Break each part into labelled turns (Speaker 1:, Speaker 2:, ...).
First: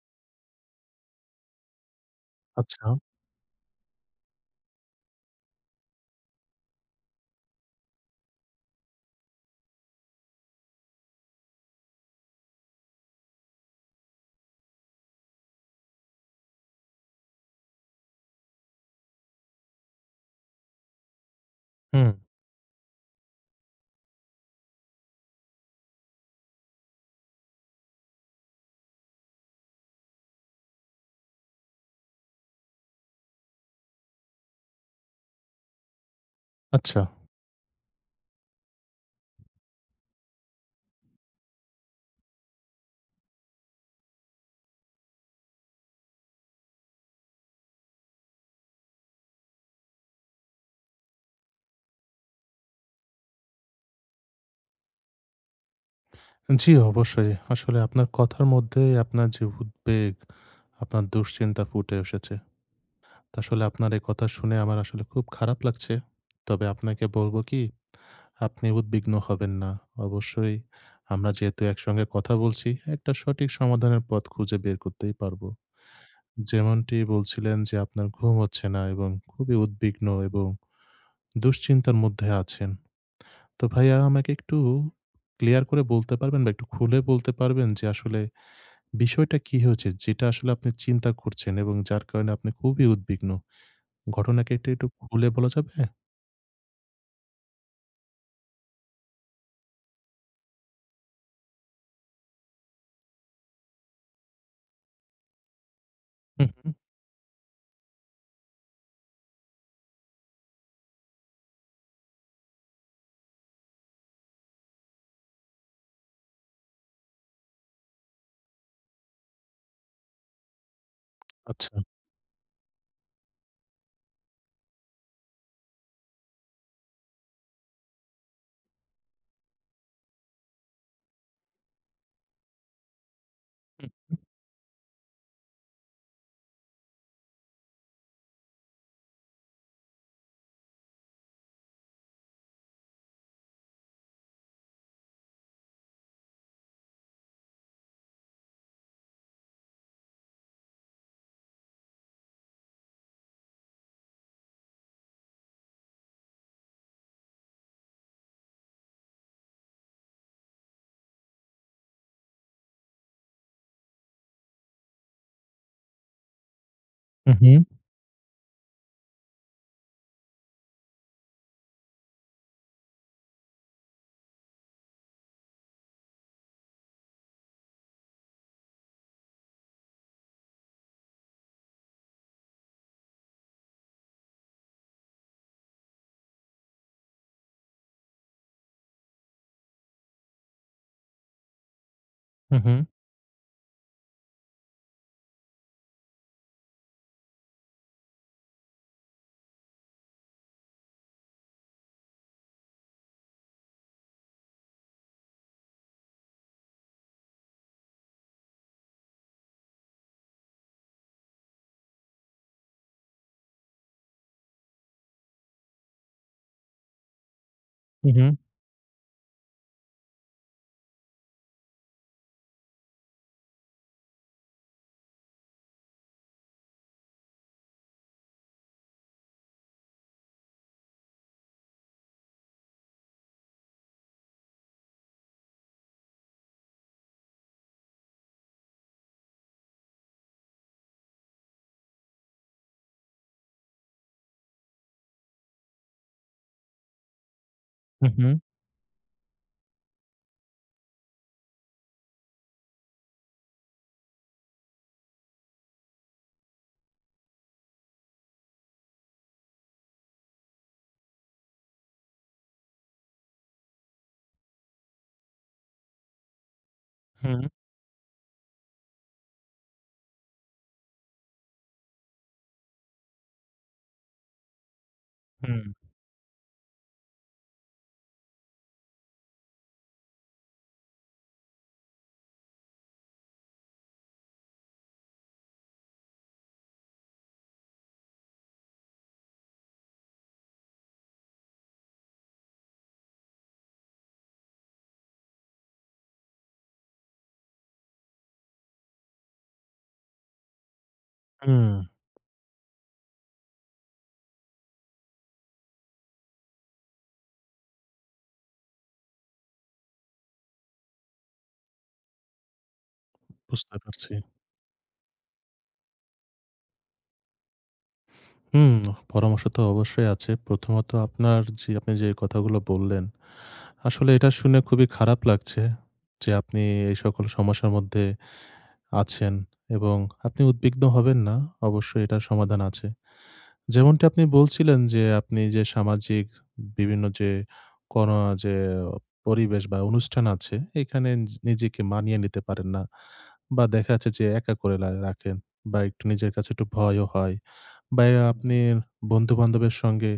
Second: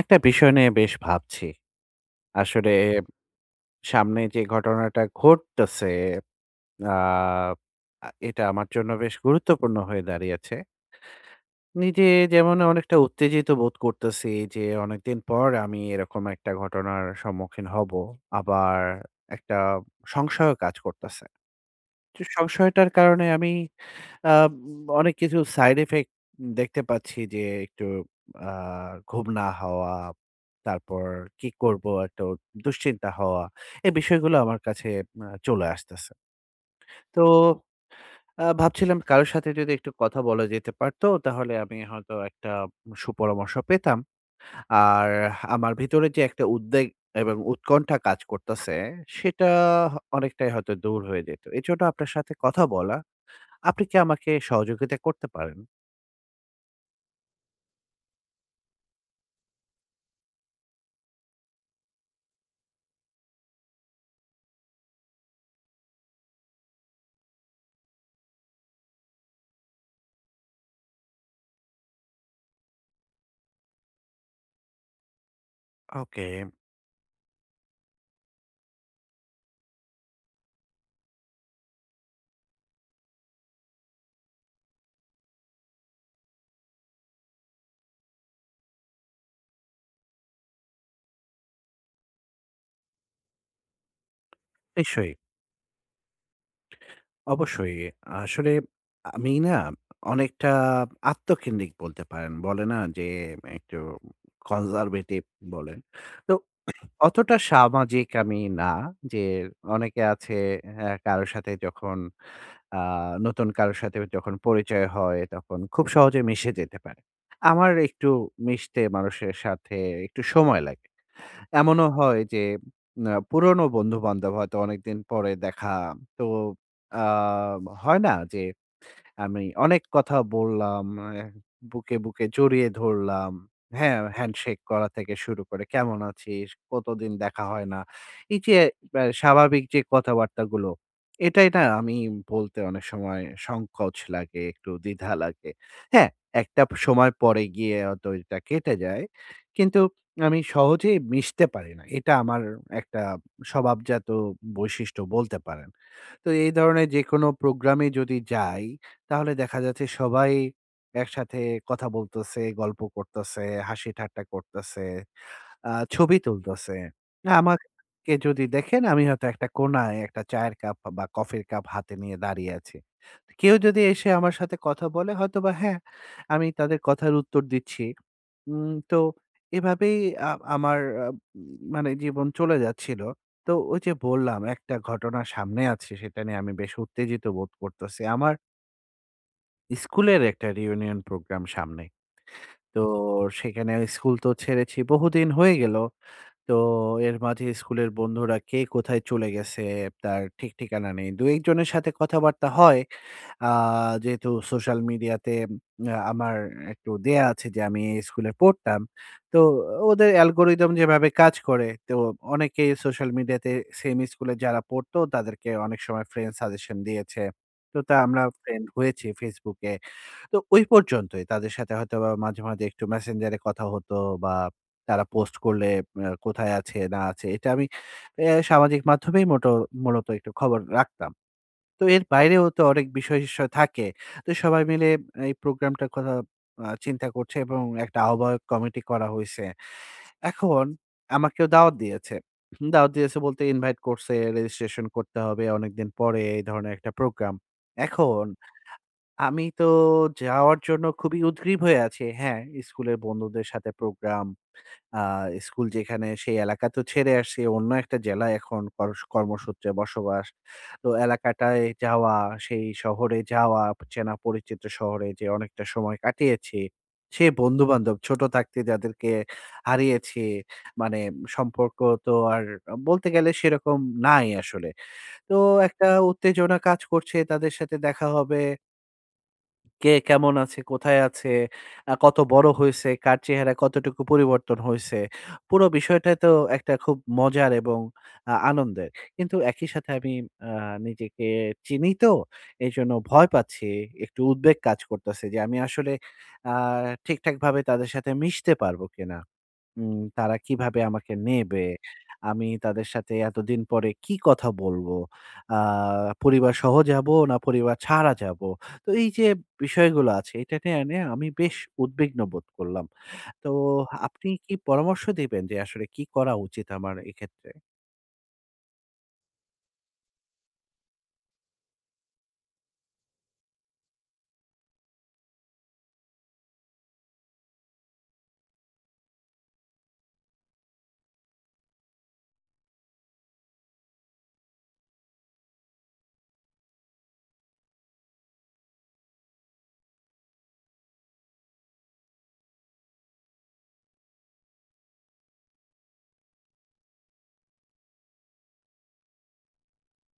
Speaker 1: একটা বিষয় নিয়ে বেশ ভাবছি। আসলে
Speaker 2: আচ্ছা,
Speaker 1: সামনে যে ঘটনাটা ঘটতেছে আ আ এটা আমার জন্য বেশ গুরুত্বপূর্ণ হয়ে দাঁড়িয়েছে। নিজে যেমন অনেকটা উত্তেজিত বোধ করতেছি যে অনেকদিন পর আমি এরকম একটা ঘটনার সম্মুখীন হব। আবার একটা সংশয়ও কাজ করতেছে।
Speaker 2: হুম,
Speaker 1: যে সংশয়টার কারণে আমি আ অনেক কিছু সাইড ইফেক্ট দেখতে পাচ্ছি যে একটু আ ঘুম না হওয়া, তারপর কি করব একটা দুশ্চিন্তা হওয়া। এই বিষয়গুলো আমার কাছে চলে আসতেছে।
Speaker 2: আচ্ছা।
Speaker 1: তো ভাবছিলাম কারো সাথে যদি একটু কথা বলা যেতে পারত তাহলে আমি হয়তো একটা সুপরামর্শ পেতাম। আর আমার ভিতরে যে একটা উদ্বেগ এবং উৎকণ্ঠা কাজ করতেছে সেটা অনেকটাই হয়তো দূর হয়ে যেত। এজন্য আপনার সাথে কথা বলা আপনি কি আমাকে সহযোগিতা করতে পারেন?
Speaker 2: জি, অবশ্যই। আসলে আপনার কথার মধ্যেই আপনার যে উদ্বেগ, আপনার দুশ্চিন্তা ফুটে এসেছে। তো আসলে আপনার এই কথা শুনে আমার আসলে খুব খারাপ লাগছে। তবে আপনাকে বলব কি, আপনি উদ্বিগ্ন হবেন না। অবশ্যই আমরা যেহেতু একসঙ্গে কথা বলছি, একটা সঠিক সমাধানের পথ খুঁজে বের করতেই পারব।
Speaker 1: ওকে।
Speaker 2: যেমনটি বলছিলেন যে আপনার ঘুম হচ্ছে না এবং খুবই উদ্বিগ্ন এবং দুশ্চিন্তার মধ্যে আছেন। তো ভাইয়া আমাকে একটু ক্লিয়ার করে বলতে পারবেন বা একটু খুলে বলতে পারবেন যে আসলে বিষয়টা কি হয়েছে যেটা আসলে আপনি চিন্তা করছেন এবং যার কারণে আপনি খুবই উদ্বিগ্ন। ঘটনাকে একটু
Speaker 1: নিশ্চয়ই,
Speaker 2: খুলে বলা যাবে?
Speaker 1: অবশ্যই। আসলে আমি না অনেকটা আত্মকেন্দ্রিক বলতে পারেন। বলে না যে একটু কনজারভেটিভ বলেন। তো
Speaker 2: হুম, হুম।
Speaker 1: অতটা সামাজিক আমি না যে অনেকে আছে হ্যাঁ, কারো সাথে যখন আ নতুন কারো সাথে যখন পরিচয় হয় তখন খুব সহজে মিশে যেতে পারে। আমার একটু মিশতে মানুষের সাথে একটু সময় লাগে।
Speaker 2: আচ্ছা।
Speaker 1: এমনও হয় যে পুরনো বন্ধু-বান্ধব হয়তো অনেকদিন পরে দেখা। তো আ হয় না যে আমি অনেক কথা বললাম, অ্যা বুকে জড়িয়ে ধরলাম। হ্যাঁ, হ্যান্ডশেক করা থেকে শুরু করে "কেমন আছিস? কতদিন দেখা হয় না।" এই যে স্বাভাবিক যে কথাবার্তাগুলো, এটাই না আমি বলতে অনেক সময় সংকোচ লাগে, একটু দ্বিধা লাগে। হ্যাঁ, একটা সময় পরে গিয়ে হয়তো এটা কেটে যায়। কিন্তু আমি সহজেই মিশতে পারি না। এটা আমার একটা স্বভাবজাত বৈশিষ্ট্য বলতে পারেন। তো এই ধরনের যেকোনো প্রোগ্রামে যদি যাই তাহলে দেখা যাচ্ছে সবাই একসাথে কথা বলতেছে, গল্প করতেছে, হাসি ঠাট্টা করতেছে, আ ছবি তুলতেছে।
Speaker 2: হুম, হুম,
Speaker 1: আমাকে যদি দেখেন আমি হয়তো একটা কোনায় একটা চায়ের কাপ বা কফির কাপ হাতে নিয়ে দাঁড়িয়ে আছি। কেউ যদি এসে আমার সাথে কথা বলে হয়তোবা হ্যাঁ, আমি তাদের কথার উত্তর দিচ্ছি। তো এভাবেই আ আমার আ উম, মানে জীবন চলে যাচ্ছিল। তো ওই যে বললাম একটা ঘটনা সামনে আছে সেটা নিয়ে আমি বেশ উত্তেজিত বোধ করতেছি। আমার স্কুলের একটা রিউনিয়ন প্রোগ্রাম সামনে।
Speaker 2: হুম, হুম,
Speaker 1: তো সেখানে স্কুল তো ছেড়েছি বহুদিন হয়ে গেল। তো এর মাঝে স্কুলের বন্ধুরা কে কোথায় চলে গেছে তার ঠিক ঠিকানা নেই। ২-১ জনের সাথে কথাবার্তা হয়। আ যেহেতু সোশ্যাল মিডিয়াতে আমার একটু দেয়া আছে যে আমি এই স্কুলে পড়তাম। তো ওদের অ্যালগরিদম যেভাবে কাজ করে তো অনেকেই সোশ্যাল মিডিয়াতে সেম স্কুলে যারা পড়তো তাদেরকে অনেক সময় ফ্রেন্ড সাজেশন দিয়েছে। তো তা আমরা
Speaker 2: হুম,
Speaker 1: ফ্রেন্ড হয়েছি Facebook এ। তো ওই পর্যন্তই। তাদের সাথে হয়তোবা মাঝে, মাঝে একটু মেসেঞ্জার এ কথা হতো বা তারা পোস্ট করলে কোথায় আছে না আছে এটা আমি সামাজিক মাধ্যমেই মূলত একটু খবর রাখতাম। তো এর বাইরেও তো অনেক বিষয়-সিষয় থাকে। তো সবাই মিলে এই প্রোগ্রামটার কথা চিন্তা করছে এবং একটা আহ্বায়ক কমিটি করা হইছে। এখন আমাকেও দাওয়াত দিয়েছে। দাওয়াত দিয়েছে বলতে ইনভাইট করছে, রেজিস্ট্রেশন করতে হবে অনেকদিন পরে এই ধরনের একটা প্রোগ্রাম। এখন
Speaker 2: হুম,
Speaker 1: আমি তো যাওয়ার জন্য খুবই উদগ্রীব হয়ে আছি। হ্যাঁ, স্কুলের বন্ধুদের সাথে প্রোগ্রাম, আ স্কুল যেখানে সেই এলাকা তো ছেড়ে আসছি। অন্য একটা জেলায় এখন কর্মসূত্রে বসবাস। তো এলাকাটায় যাওয়া, সেই শহরে যাওয়া, চেনা পরিচিত শহরে যে অনেকটা সময় কাটিয়েছি। সে
Speaker 2: হুম,
Speaker 1: বন্ধু-বান্ধব ছোট থাকতে যাদেরকে হারিয়েছি, মানে সম্পর্ক তো আর বলতে গেলে সেরকম নাই আসলে। তো
Speaker 2: হুম,
Speaker 1: একটা উত্তেজনা কাজ করছে তাদের সাথে দেখা হবে। কে কেমন আছে, কোথায় আছে, কত বড় হইছে, কার চেহারায় কতটুকু পরিবর্তন হইছে। পুরো বিষয়টাই তো একটা খুব মজার এবং আনন্দের। কিন্তু একই সাথে আমি আ নিজেকে চিনি তো, এজন্য ভয় পাচ্ছি। একটু উদ্বেগ কাজ করতেছে যে আমি আসলে আ ঠিকঠাকভাবে তাদের সাথে মিশতে পারব কিনা। তারা কিভাবে আমাকে নেবে?
Speaker 2: হুম,
Speaker 1: আমি তাদের সাথে এতদিন পরে কি কথা বলবো? আ পরিবারসহ যাবো না পরিবার ছাড়া যাবো? তো এই যে বিষয়গুলো আছে এটা নিয়ে এনে আমি বেশ উদ্বিগ্ন বোধ করলাম। তো
Speaker 2: বুঝতে পারছি।
Speaker 1: আপনি কি পরামর্শ দিবেন যে আসলে কি করা উচিত আমার এক্ষেত্রে?
Speaker 2: হুম, পরামর্শ তো অবশ্যই আছে। প্রথমত আপনার যে আপনি যে কথাগুলো বললেন, আসলে এটা শুনে খুবই খারাপ লাগছে যে আপনি এই সকল সমস্যার মধ্যে আছেন এবং আপনি উদ্বিগ্ন হবেন না। অবশ্যই এটার সমাধান আছে। যেমনটি আপনি বলছিলেন যে, আপনি যে সামাজিক বিভিন্ন যে কোন যে পরিবেশ বা অনুষ্ঠান আছে, এখানে নিজেকে মানিয়ে নিতে পারেন না। বা দেখা যাচ্ছে যে একা করে রাখেন বা একটু নিজের কাছে একটু ভয়ও হয়। বা আপনি বন্ধু-বান্ধবের সঙ্গে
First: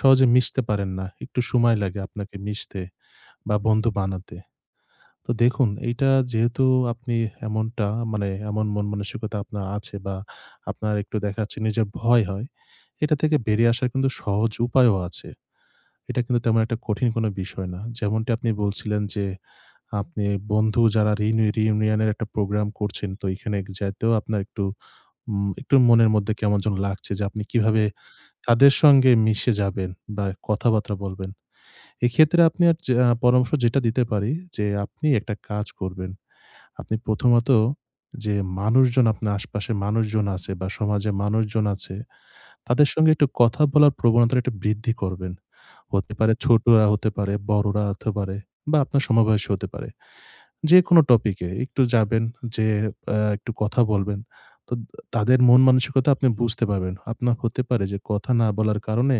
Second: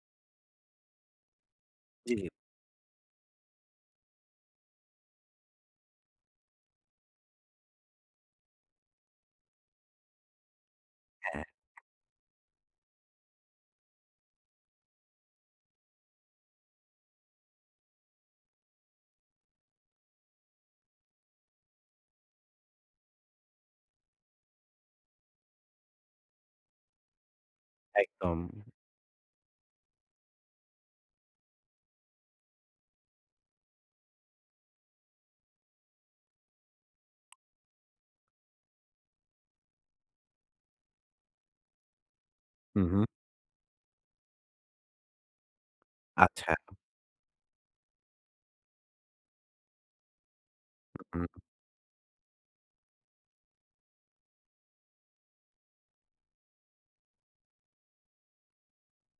Speaker 2: সহজে মিশতে পারেন না। একটু সময় লাগে
Speaker 1: জি, জি।
Speaker 2: আপনাকে মিশতে বা বন্ধু বানাতে। তো দেখুন এইটা যেহেতু আপনি এমনটা এমন মন মানসিকতা আপনার আছে বা আপনার একটু
Speaker 1: হ্যাঁ,
Speaker 2: দেখাচ্ছে নিজের ভয় হয়, এটা থেকে বেরিয়ে আসার কিন্তু সহজ উপায়ও আছে। এটা কিন্তু তেমন একটা কঠিন কোনো বিষয় না। যেমনটি আপনি বলছিলেন যে আপনি বন্ধু যারা রিউনিয়ন এর একটা প্রোগ্রাম করছেন তো এখানে যাইতেও আপনার একটু একটু মনের মধ্যে কেমন যেন লাগছে যে আপনি কিভাবে
Speaker 1: একদম।
Speaker 2: তাদের সঙ্গে মিশে যাবেন বা কথাবার্তা বলবেন। এক্ষেত্রে আপনি আর যে পরামর্শ যেটা দিতে পারি যে আপনি একটা কাজ করবেন। আপনি প্রথমত যে মানুষজন আপনার আশপাশে মানুষজন আছে বা সমাজে মানুষজন আছে,
Speaker 1: হুম,
Speaker 2: তাদের
Speaker 1: হুম।
Speaker 2: সঙ্গে একটু কথা বলার প্রবণতাটা একটু বৃদ্ধি করবেন। হতে পারে
Speaker 1: আচ্ছা।
Speaker 2: ছোটরা, হতে পারে বড়রা হতে পারে বা আপনার সমবয়সী হতে পারে। যেকোনো
Speaker 1: হুম,
Speaker 2: টপিকে একটু যাবেন, যেয়ে একটু কথা বলবেন। তো তাদের মন মানসিকতা আপনি বুঝতে পারবেন। আপনার হতে পারে যে কথা না বলার কারণে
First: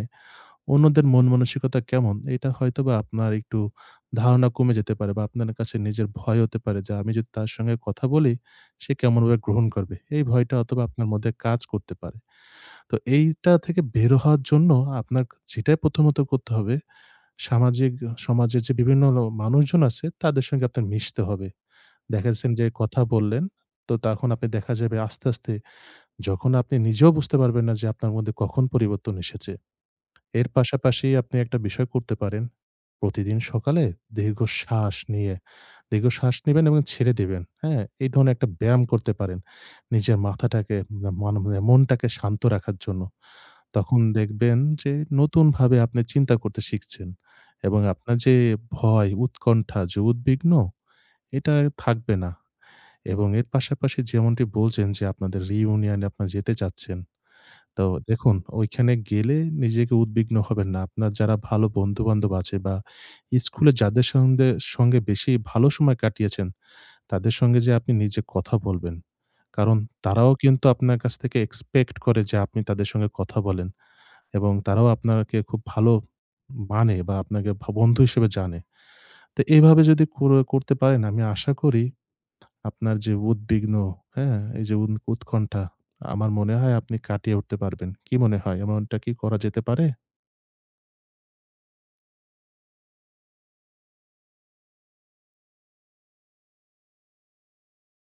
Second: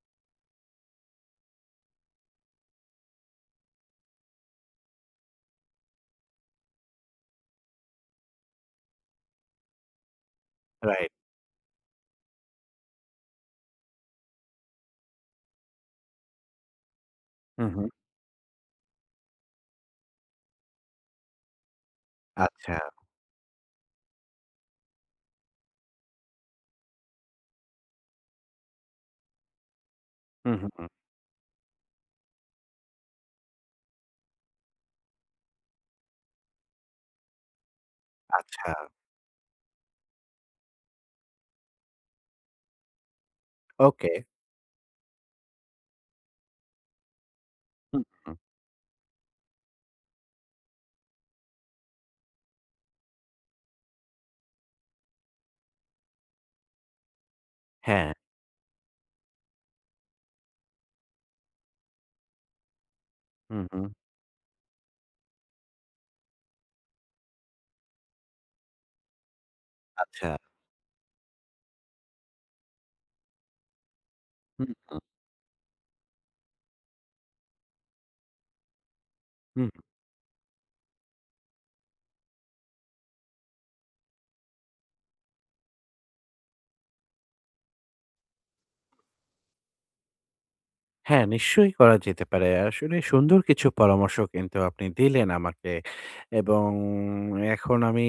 Speaker 2: অন্যদের মন মানসিকতা কেমন এটা হয়তোবা আপনার একটু ধারণা কমে যেতে পারে বা আপনার কাছে নিজের ভয় হতে পারে যে আমি যদি তার সঙ্গে কথা বলি সে কেমনভাবে গ্রহণ করবে এই ভয়টা অথবা আপনার
Speaker 1: রাইট।
Speaker 2: মধ্যে কাজ করতে পারে তো এইটা থেকে বের হওয়ার জন্য আপনার যেটাই প্রথমত করতে হবে
Speaker 1: হুম, হুম।
Speaker 2: সামাজিক সমাজের যে বিভিন্ন মানুষজন আছে তাদের সঙ্গে আপনার মিশতে হবে দেখা যাচ্ছেন যে
Speaker 1: আচ্ছা।
Speaker 2: কথা বললেন তো তখন আপনি দেখা যাবে আস্তে আস্তে যখন আপনি নিজেও বুঝতে পারবেন না যে আপনার মধ্যে কখন পরিবর্তন এসেছে এর
Speaker 1: হুম, হুম, হুম।
Speaker 2: পাশাপাশি আপনি একটা বিষয় করতে পারেন। প্রতিদিন সকালে দীর্ঘশ্বাস নিয়ে, দীর্ঘশ্বাস নিবেন এবং ছেড়ে দিবেন। হ্যাঁ? এই ধরনের একটা
Speaker 1: আচ্ছা।
Speaker 2: ব্যায়াম করতে পারেন। নিজের মাথাটাকে না মান মানে মনটাকে শান্ত রাখার জন্য। তখন
Speaker 1: ওকে।
Speaker 2: দেখবেন যে নতুনভাবে আপনি চিন্তা করতে শিখছেন এবং
Speaker 1: হুম,
Speaker 2: আপনার যে
Speaker 1: হুম।
Speaker 2: ভয়, উৎকণ্ঠা, যে উদ্বিগ্ন এটা থাকবে না এবং এর পাশাপাশি যেমনটি বলছেন যে আপনাদের reunion এ আপনারা যেতে চাচ্ছেন। তো
Speaker 1: হ্যাঁ।
Speaker 2: দেখুন ওইখানে গেলে নিজেকে উদ্বিগ্ন হবেন না। আপনার যারা ভালো বন্ধু-বান্ধব আছে বা
Speaker 1: হুম,
Speaker 2: স্কুলে
Speaker 1: হুম।
Speaker 2: যাদের সঙ্গে সঙ্গে বেশি ভালো সময় কাটিয়েছেন, তাদের সঙ্গে যে আপনি নিজে কথা বলবেন। কারণ
Speaker 1: আচ্ছা।
Speaker 2: তারাও কিন্তু আপনার কাছ থেকে এক্সপেক্ট করে যে আপনি তাদের সঙ্গে কথা বলেন এবং তারাও
Speaker 1: হুম,
Speaker 2: আপনাকে খুব ভালো মানে বা আপনাকে বন্ধু হিসেবে জানে। তো
Speaker 1: হুম।
Speaker 2: এভাবে যদি করতে পারেন আমি আশা করি আপনার যে উদ্বিগ্ন, হ্যাঁ? এই যে উৎকণ্ঠা, আমার মনে হয় আপনি কাটিয়ে উঠতে পারবেন। কি মনে হয় এমনটা কি করা যেতে পারে?
Speaker 1: হ্যাঁ, নিশ্চয়ই করা যেতে পারে। আসলে সুন্দর কিছু পরামর্শ কিন্তু আপনি দিলেন আমাকে এবং এখন আমি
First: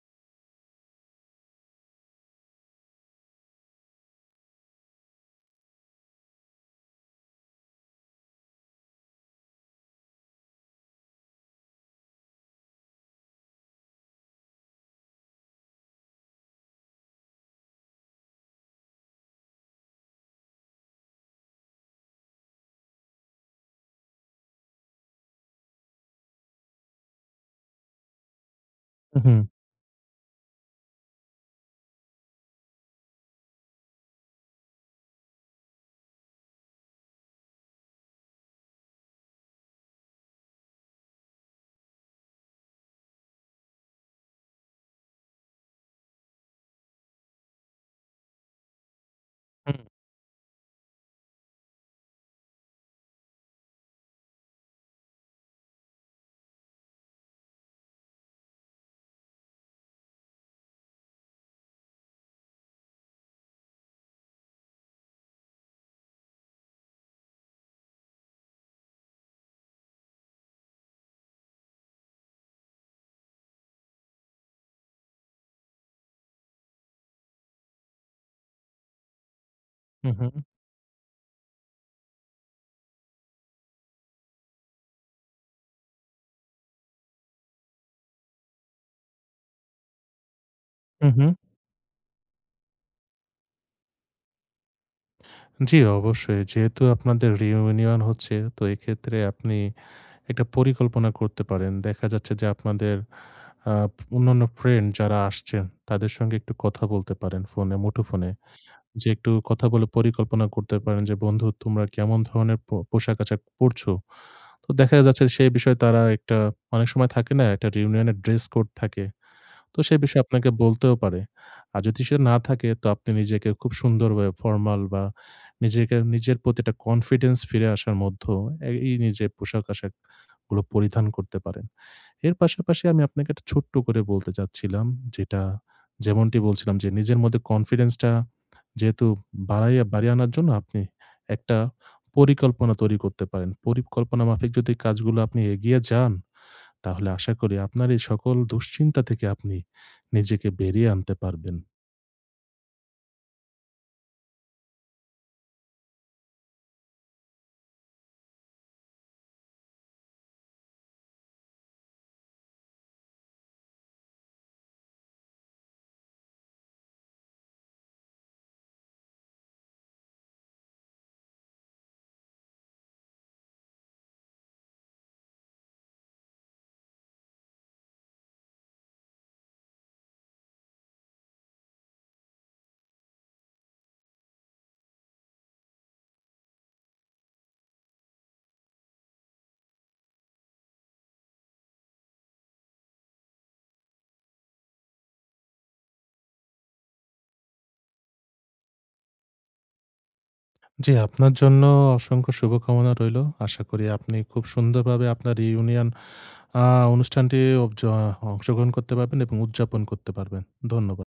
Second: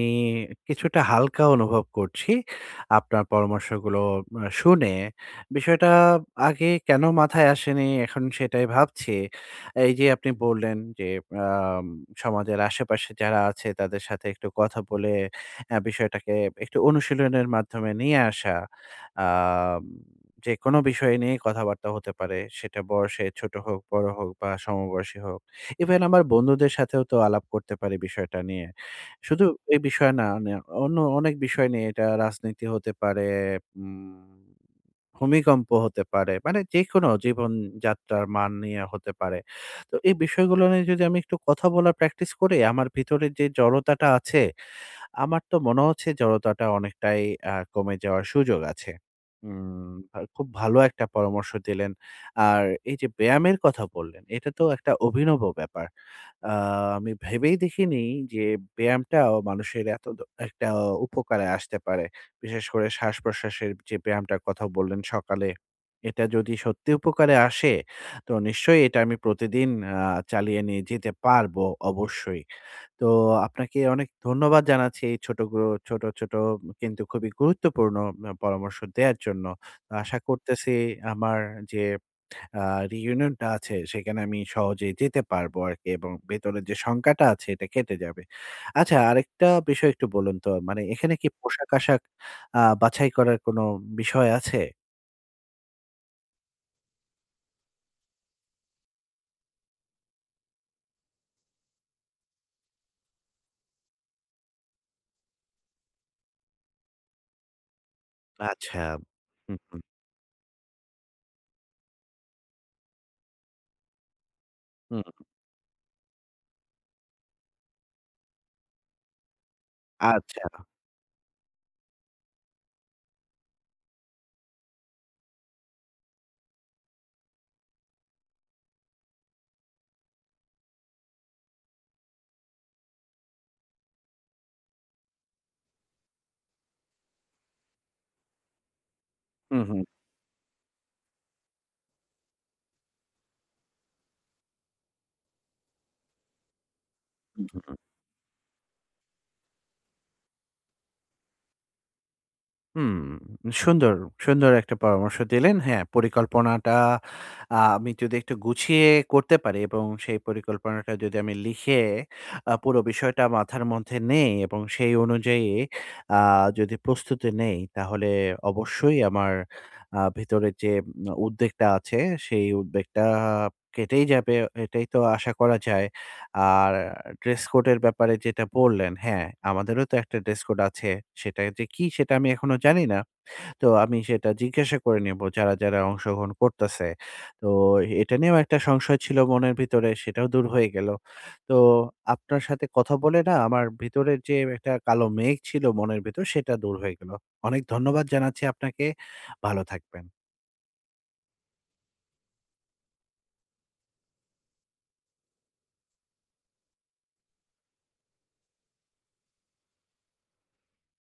Speaker 1: কিছুটা হালকা অনুভব করছি আপনার পরামর্শগুলো শুনে। বিষয়টা আগে কেন মাথায় আসেনি এখন সেটাই ভাবছি। এই যে আপনি বললেন যে আম সমাজের আশেপাশে যারা আছে তাদের সাথে একটু কথা বলে বিষয়টাকে একটু অনুশীলনের মাধ্যমে নিয়ে আসা। আম যেকোনো বিষয় নিয়েই কথাবার্তা হতে পারে। সেটা বয়সে ছোট হোক, বড় হোক বা সমবয়সী হোক। ইভেন আমার বন্ধুদের সাথেও তো আলাপ করতে পারি বিষয়টা নিয়ে।
Speaker 2: হু, হু,
Speaker 1: শুধু এই বিষয় না, মানে অন্য অনেক বিষয় নিয়ে এটা রাজনীতি হতে পারে, উম ভূমিকম্প হতে পারে। মানে যেকোনো জীবনযাত্রার মান নিয়ে হতে পারে। তো এই বিষয়গুলো নিয়ে যদি আমি একটু কথা বলার প্র্যাকটিস করি, আমার ভিতরে যে জড়তাটা আছে আমার তো মনে হচ্ছে জড়তাটা অনেকটাই কমে যাওয়ার সুযোগ আছে।
Speaker 2: হুম,
Speaker 1: উম আ খুব ভালো একটা পরামর্শ দিলেন। আর এই যে ব্যায়ামের কথা বললেন, এটা তো একটা অভিনব ব্যাপার। আ আমি ভেবেই দেখিনি যে ব্যায়ামটাও মানুষের এত একটা উপকারে আসতে পারে। বিশেষ করে শ্বাস-প্রশ্বাসের যে ব্যায়ামটার কথা বললেন সকালে, এটা যদি সত্যি উপকারে আসে, তো নিশ্চয়ই এটা আমি প্রতিদিন আ চালিয়ে নিয়ে যেতে পারবো অবশ্যই। তো আপনাকে অনেক ধন্যবাদ জানাচ্ছি এই ছোট, ছোট কিন্তু খুবই গুরুত্বপূর্ণ পরামর্শ দেয়ার জন্য।
Speaker 2: হুম,
Speaker 1: আশা
Speaker 2: হুম,
Speaker 1: করতেছি আমার যে আ reunion টা আছে সেখানে আমি সহজেই যেতে পারবো আরকি এবং ভেতরের যে শঙ্কাটা আছে এটা কেটে যাবে। আচ্ছা আরেকটা বিষয় একটু বলুন তো মানে
Speaker 2: হুম,
Speaker 1: এখানে কি
Speaker 2: হুম।
Speaker 1: পোশাক-আশাক বাছাই করার কোনো বিষয় আছে?
Speaker 2: জি, অবশ্যই। যেহেতু আপনাদের reunion হচ্ছে তো এক্ষেত্রে আপনি একটা পরিকল্পনা করতে পারেন। দেখা যাচ্ছে যে আপনাদের আ অন্যান্য ফ্রেন্ড যারা আসছেন তাদের সঙ্গে একটু কথা বলতে পারেন ফোনে মুঠোফোনে।
Speaker 1: আচ্ছা।
Speaker 2: যে একটু
Speaker 1: হুম,
Speaker 2: কথা
Speaker 1: হুম,
Speaker 2: বলে পরিকল্পনা করতে পারেন যে, "বন্ধু তোমরা কেমন ধরনের পোশাক-আশাক পড়ছো?" তো দেখা
Speaker 1: হুম।
Speaker 2: যাচ্ছে সেই বিষয়ে তারা একটা অনেক সময় থাকে না? একটা রিউনিয়নের ড্রেস কোড থাকে। তো সেই বিষয়ে
Speaker 1: আচ্ছা।
Speaker 2: আপনাকে বলতেও পারে। আর যদি সেটা না থাকে তো আপনি নিজেকে খুব সুন্দরভাবে ফর্মাল বা নিজেকে নিজের প্রতি একটা কনফিডেন্স ফিরে আসার মধ্য এই নিজের পোশাক-আশাক গুলো পরিধান করতে পারেন। এর পাশাপাশি আমি আপনাকে একটা ছোট্ট করে বলতে চাচ্ছিলাম যেটা যেমনটি বলছিলাম যে নিজের মধ্যে কনফিডেন্সটা যেহেতু
Speaker 1: হুম, হুম,
Speaker 2: বাড়িয়ে আনার জন্য আপনি একটা পরিকল্পনা তৈরি করতে পারেন। পরিকল্পনা মাফিক যদি কাজগুলো আপনি এগিয়ে যান, তাহলে আশা
Speaker 1: হুম,
Speaker 2: করি
Speaker 1: হুম।
Speaker 2: আপনার এই সকল দুশ্চিন্তা থেকে আপনি নিজেকে বেরিয়ে আনতে পারবেন।
Speaker 1: হুম, সুন্দর, সুন্দর একটা পরামর্শ দিলেন। হ্যাঁ, পরিকল্পনাটা আমি যদি একটু গুছিয়ে করতে পারি এবং সেই পরিকল্পনাটা যদি আমি লিখে পুরো বিষয়টা মাথার মধ্যে নেই এবং সেই অনুযায়ী আ যদি প্রস্তুতি নেই, তাহলে অবশ্যই আমার ভিতরে যে উদ্বেগটা আছে, সেই উদ্বেগটা কেটেই যাবে। এটাই তো আশা করা যায়। আর ড্রেস কোডের ব্যাপারে যেটা বললেন, হ্যাঁ, আমাদেরও তো একটা ড্রেস কোড আছে। সেটা যে কি সেটা আমি এখনো জানি না। তো আমি সেটা জিজ্ঞাসা করে নেব যারা, যারা অংশগ্রহণ করতেছে। তো এটা নিয়েও একটা সংশয় ছিল মনের ভিতরে সেটাও দূর হয়ে গেল। তো আপনার সাথে কথা বলে না আমার ভিতরের যে একটা কালো মেঘ ছিল মনের ভিতর সেটা দূর হয়ে গেল। অনেক ধন্যবাদ জানাচ্ছি আপনাকে। ভালো থাকবেন।
Speaker 2: জি, আপনার জন্য অসংখ্য শুভকামনা রইলো। আশা করি আপনি খুব সুন্দরভাবে আপনার রিউনিয়ন আ অনুষ্ঠানটি অবজ অংশগ্রহণ করতে পারবেন এবং উদযাপন করতে পারবেন। ধন্যবাদ।